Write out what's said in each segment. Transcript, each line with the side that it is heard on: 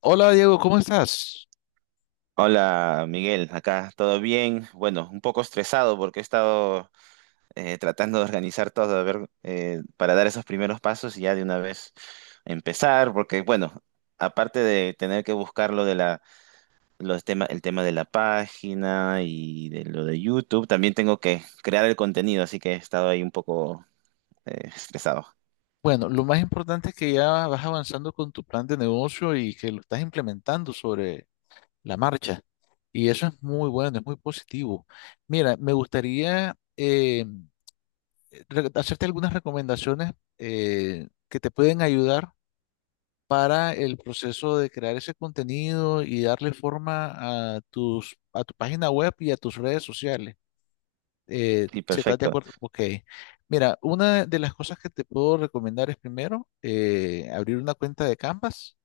left: Hola Diego, ¿cómo estás?
right: Hola Miguel, acá todo bien. Bueno, un poco estresado porque he estado tratando de organizar todo, a ver, para dar esos primeros pasos y ya de una vez empezar, porque bueno, aparte de tener que buscar lo de la, el tema de la página y de lo de YouTube, también tengo que crear el contenido, así que he estado ahí un poco estresado.
left: Bueno, lo más importante es que ya vas avanzando con tu plan de negocio y que lo estás implementando sobre la marcha. Y eso es muy bueno, es muy positivo. Mira, me gustaría hacerte algunas recomendaciones que te pueden ayudar para el proceso de crear ese contenido y darle forma a a tu página web y a tus redes sociales.
right: Sí,
left: Si estás de
right: perfecto.
left: acuerdo, ok. Mira, una de las cosas que te puedo recomendar es primero abrir una cuenta de Canvas,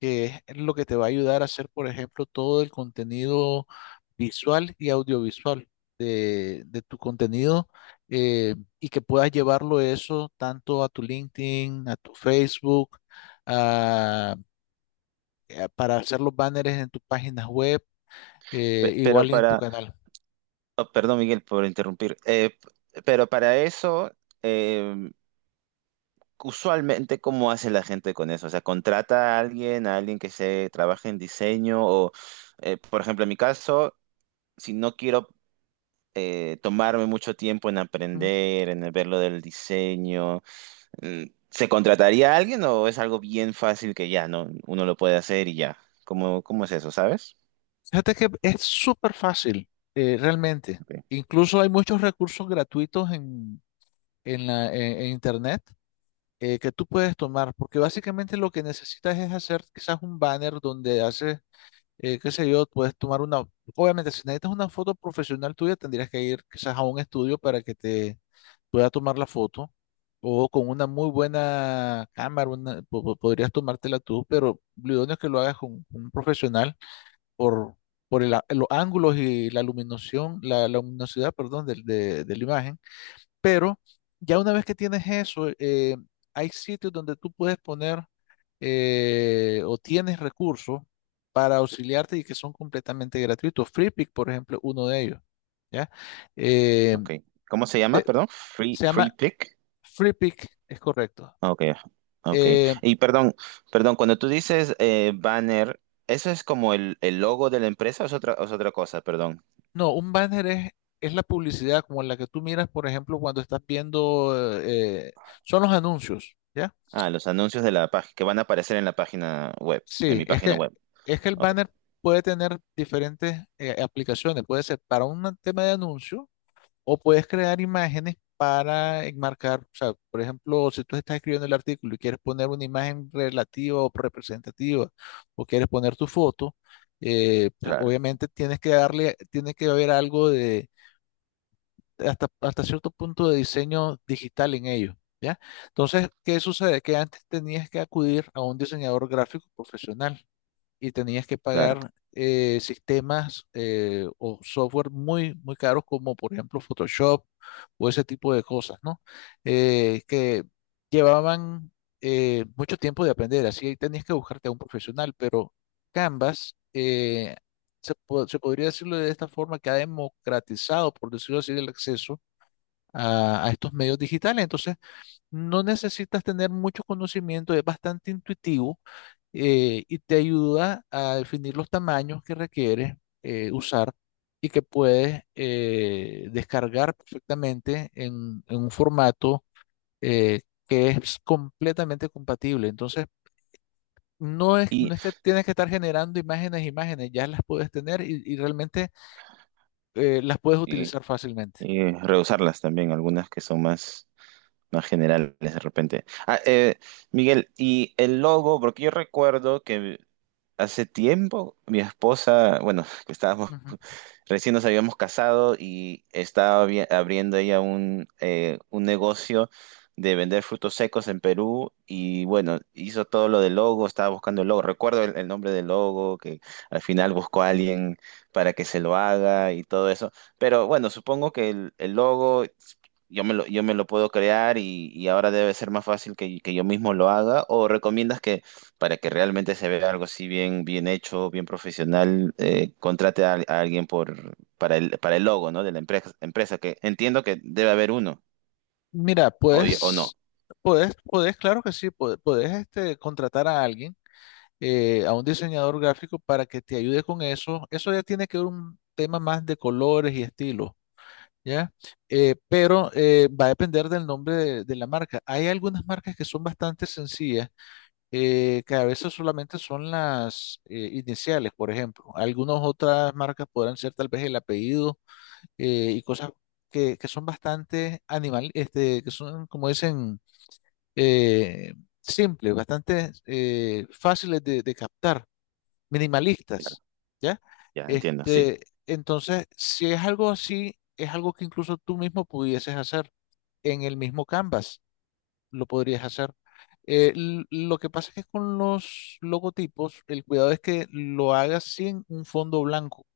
left: que es lo que te va a ayudar a hacer, por ejemplo, todo el contenido visual y audiovisual de tu contenido y que puedas llevarlo eso tanto a tu LinkedIn, a tu Facebook, a- para hacer los banners en tus páginas web,
right: Pe- pero
left: igual y en tu
right: para,
left: canal.
right: oh, perdón Miguel por interrumpir. Pero para eso... em, usualmente, ¿cómo hace la gente con eso? O sea, contrata a alguien que se trabaje en diseño o, por ejemplo, en mi caso, si no quiero tomarme mucho tiempo en aprender, en ver lo del diseño, mm, ¿se contrataría a alguien o es algo bien fácil que ya, no, uno lo puede hacer y ya? ¿Cómo es eso, sabes?
left: Fíjate que es súper fácil, realmente.
right: Ok,
left: Incluso hay muchos recursos gratuitos en en Internet que tú puedes tomar, porque básicamente lo que necesitas es hacer quizás un banner donde haces, qué sé yo, puedes tomar una. Obviamente, si necesitas una foto profesional tuya, tendrías que ir quizás a un estudio para que te pueda tomar la foto, o con una muy buena cámara podrías tomártela tú, pero lo idóneo es que lo hagas con un profesional por, por los ángulos y la iluminación, la luminosidad, perdón, de la imagen. Pero ya una vez que tienes eso, hay sitios donde tú puedes poner o tienes recursos para auxiliarte y que son completamente gratuitos. FreePic, por ejemplo, uno de ellos, ¿ya? Eh,
right: ok. ¿Cómo se llama?
left: de-
right: Perdón,
left: Se llama
right: Free Pick.
left: FreePic, es correcto.
right: Ok, ok.
left: Eh,
right: Y perdón, perdón, cuando tú dices banner, ¿eso es como el logo de la empresa o es otra cosa? Perdón.
left: No, un banner es la publicidad como la que tú miras, por ejemplo, cuando estás viendo, eh, son los anuncios, ¿ya?
right: Ah, los anuncios de la página que van a aparecer en la página web, en
left: Sí,
right: mi página web.
left: es que el
right: Ok,
left: banner puede tener diferentes aplicaciones, puede ser para un tema de anuncio o puedes crear imágenes para enmarcar, o sea, por ejemplo, si tú estás escribiendo el artículo y quieres poner una imagen relativa o representativa o quieres poner tu foto, pues,
right: claro,
left: obviamente tienes que darle, tiene que haber algo de hasta cierto punto de diseño digital en ello, ¿ya? Entonces, ¿qué sucede? Que antes tenías que acudir a un diseñador gráfico profesional y tenías que
right: claro.
left: pagar sistemas o software muy caros como por ejemplo Photoshop o ese tipo de cosas, ¿no? Que llevaban mucho tiempo de aprender, así ahí tenías que buscarte a un profesional, pero Canvas se podría decirlo de esta forma, que ha democratizado, por decirlo así, el acceso a estos medios digitales. Entonces, no necesitas tener mucho conocimiento, es bastante intuitivo y te ayuda a definir los tamaños que requieres usar y que puedes descargar perfectamente en un formato eh, que es completamente compatible. Entonces, no
right: Y,
left: es que tienes que estar generando imágenes, ya las puedes tener y realmente las puedes
right: y,
left: utilizar fácilmente.
right: y reusarlas también, algunas que son más, más generales de repente. Ah, Miguel, y el logo, porque yo recuerdo que hace tiempo mi esposa, bueno, que estábamos recién nos habíamos casado y estaba abriendo ella un negocio de vender frutos secos en Perú y bueno, hizo todo lo del logo, estaba buscando el logo, recuerdo el nombre del logo, que al final buscó a alguien para que se lo haga y todo eso, pero bueno, supongo que el logo yo me lo puedo crear y ahora debe ser más fácil que yo mismo lo haga o recomiendas que para que realmente se vea algo así bien, bien hecho, bien profesional, contrate a alguien por, para el logo, ¿no? De la empresa, empresa, que entiendo que debe haber uno,
left: Mira,
right: o no.
left: puedes, claro que sí, puedes este, contratar a alguien, a un diseñador gráfico para que te ayude con eso. Eso ya tiene que ver un tema más de colores y estilo, ¿ya? Pero va a depender del nombre de la marca. Hay algunas marcas que son bastante sencillas, que a veces solamente son las iniciales, por ejemplo. Algunas otras marcas podrán ser tal vez el apellido y cosas que son bastante animal, este, que son, como dicen eh, simples, bastante fáciles de captar,
right: Claro,
left: minimalistas, ¿ya?
right: ya entiendo, sí.
left: Este, entonces, si es algo así, es algo que incluso tú mismo pudieses hacer en el mismo Canvas, lo podrías hacer. Lo que pasa es que con los logotipos, el cuidado es que lo hagas sin un fondo blanco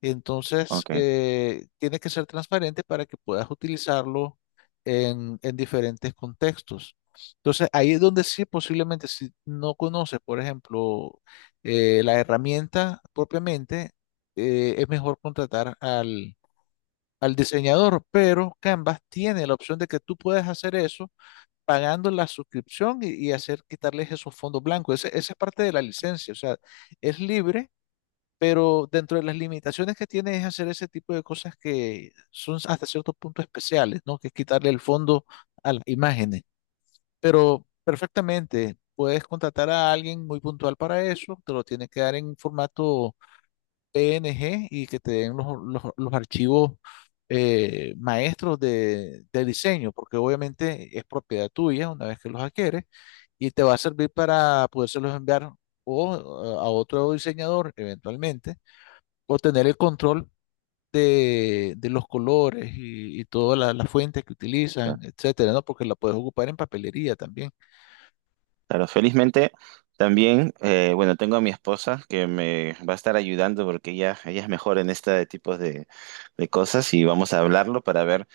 left: entonces,
right: Ok,
left: tiene que ser transparente para que puedas utilizarlo en diferentes contextos. Entonces, ahí es donde sí, posiblemente, si no conoces, por ejemplo, la herramienta propiamente, es mejor contratar al diseñador, pero Canvas tiene la opción de que tú puedes hacer eso pagando la suscripción y hacer quitarles esos fondos blancos. Esa es parte de la licencia, o sea, es libre pero dentro de las limitaciones que tiene es hacer ese tipo de cosas que son hasta cierto punto especiales, ¿no? Que es quitarle el fondo a las imágenes. Pero perfectamente, puedes contratar a alguien muy puntual para eso, te lo tiene que dar en formato PNG y que te den los archivos maestros de diseño, porque obviamente es propiedad tuya una vez que los adquieres y te va a servir para podérselos enviar o a otro diseñador eventualmente o tener el control de los colores y todas las fuentes que utilizan,
right: claro.
left: etcétera, ¿no? Porque la puedes ocupar en papelería también.
right: Claro, felizmente también, bueno, tengo a mi esposa que me va a estar ayudando porque ella es mejor en este tipo de cosas y vamos a hablarlo para ver.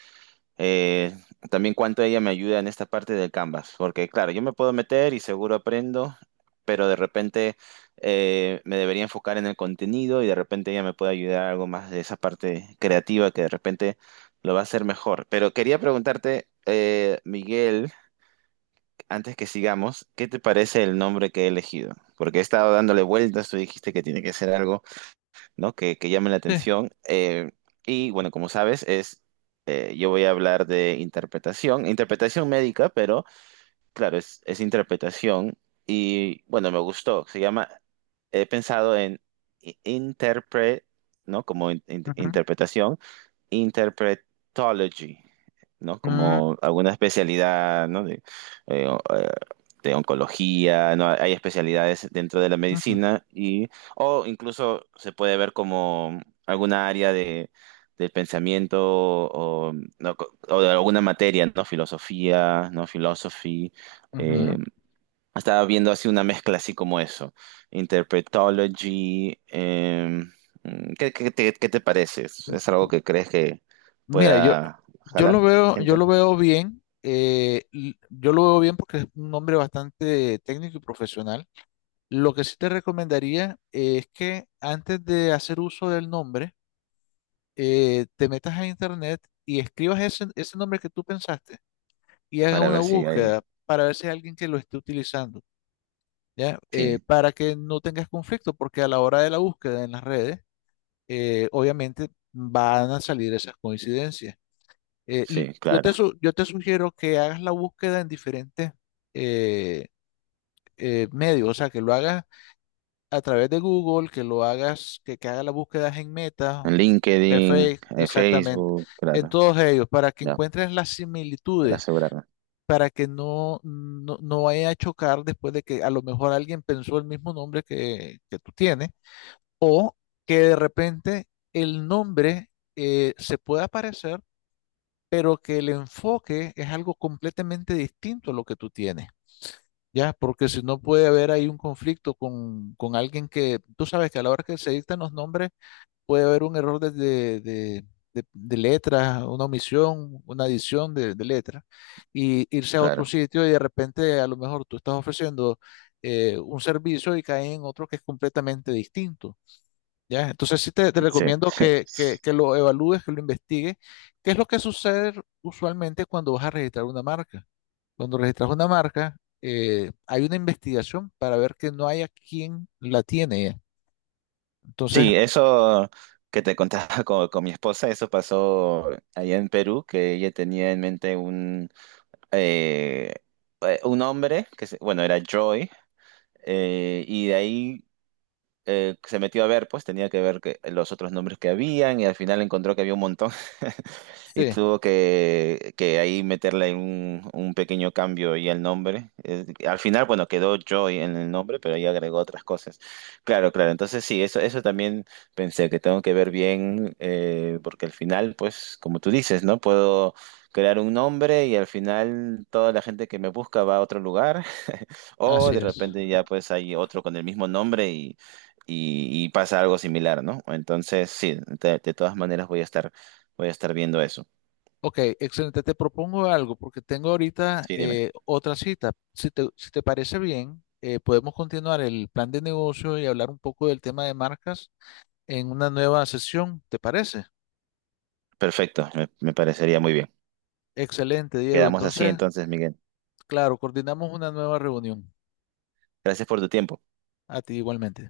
right: Eh, también cuánto ella me ayuda en esta parte del Canvas, porque claro, yo me puedo meter y seguro aprendo, pero de repente me debería enfocar en el contenido y de repente ella me puede ayudar algo más de esa parte creativa que de repente lo va a hacer mejor. Pero quería preguntarte, Miguel, antes que sigamos, ¿qué te parece el nombre que he elegido? Porque he estado dándole vueltas, tú dijiste que tiene que ser algo, ¿no? Que llamen la
left: Sí.
right: atención. Y bueno, como sabes, es, yo voy a hablar de interpretación, interpretación médica, pero claro, es interpretación y bueno, me gustó. Se llama, he pensado en interpre, ¿no? Como
left: Ujú,
right: interpretación, interpretology, ¿no?
left: ujú,
right: Como alguna especialidad, ¿no? De, eh, o- eh, de oncología, ¿no? Hay especialidades dentro de la medicina y, o incluso se puede ver como alguna área de, del pensamiento o, ¿no? O de alguna materia, ¿no? Filosofía, ¿no? Philosophy,
left: ujú, ujú.
right: eh, estaba viendo así una mezcla así como eso. Interpretology. ¿Qué te parece?
left: M-
right: ¿Es algo que crees que
left: Mira,
right: pueda jalar
left: yo
right: gente?
left: lo veo bien. Yo lo veo bien porque es un hombre bastante técnico y profesional. Lo que sí te recomendaría es que antes de hacer uso del nombre, te metas a internet y escribas ese nombre que tú pensaste y hagas
right: Para
left: una
right: ver si hay...
left: búsqueda para ver si hay alguien que lo esté utilizando, ¿ya?
right: Sí,
left: Para que no tengas conflicto, porque a la hora de la búsqueda en las redes, obviamente van a salir esas coincidencias.
right: sí, claro.
left: Yo te sugiero que hagas la búsqueda en diferentes eh, medios, o sea, que lo hagas a través de Google, que lo que hagas las búsquedas en Meta,
right: En
left: que
right: LinkedIn,
left: Facebook,
right: en
left: exactamente,
right: Facebook,
left: en
right: claro.
left: todos ellos, para que
right: Ya,
left: encuentres las
right: para
left: similitudes
right: asegurarme.
left: para que no vaya a chocar después de que a lo mejor alguien pensó el mismo nombre que tú tienes, o que de repente el nombre se pueda parecer, pero que el enfoque es algo completamente distinto a lo que tú tienes. Ya, porque si no puede haber ahí un conflicto con alguien que, tú sabes que a la hora que se dictan los nombres, puede haber un error de letra, una omisión, una adición de letra, y irse a otro
right: Claro,
left: sitio y de repente a lo mejor tú estás ofreciendo un servicio y cae en otro que es completamente distinto. ¿Ya? Entonces sí te
right: sí.
left: recomiendo que lo evalúes, que lo investigues. ¿Qué es lo que sucede usualmente cuando vas a registrar una marca? Cuando registras una marca, hay una investigación para ver que no haya quien la tiene. Entonces,
right: Sí, eso que te contaba con mi esposa, eso pasó allá en Perú, que ella tenía en mente eh, un hombre que, bueno, era Joy. Y de ahí se metió a ver, pues tenía que ver que, los otros nombres que habían y al final encontró que había un montón y
left: sí,
right: tuvo que ahí meterle un pequeño cambio y el nombre. Al final, bueno, quedó Joy en el nombre, pero ahí agregó otras cosas. Claro, claro, entonces sí, eso también pensé que tengo que ver bien, porque al final, pues como tú dices, ¿no? Puedo... crear un nombre y al final toda la gente que me busca va a otro lugar o
left: así
right: de
left: es.
right: repente ya pues hay otro con el mismo nombre y pasa algo similar, ¿no? Entonces, sí, de todas maneras voy a estar viendo eso.
left: Ok, excelente. Te propongo algo porque tengo ahorita
right: Sí, dime.
left: otra cita. Si te parece bien, podemos continuar el plan de negocio y hablar un poco del tema de marcas en una nueva sesión. ¿Te parece?
right: Perfecto, me parecería muy bien.
left: Excelente, Diego.
right: Quedamos así
left: Entonces,
right: entonces, Miguel.
left: claro, coordinamos una nueva reunión.
right: Gracias por tu tiempo.
left: A ti igualmente.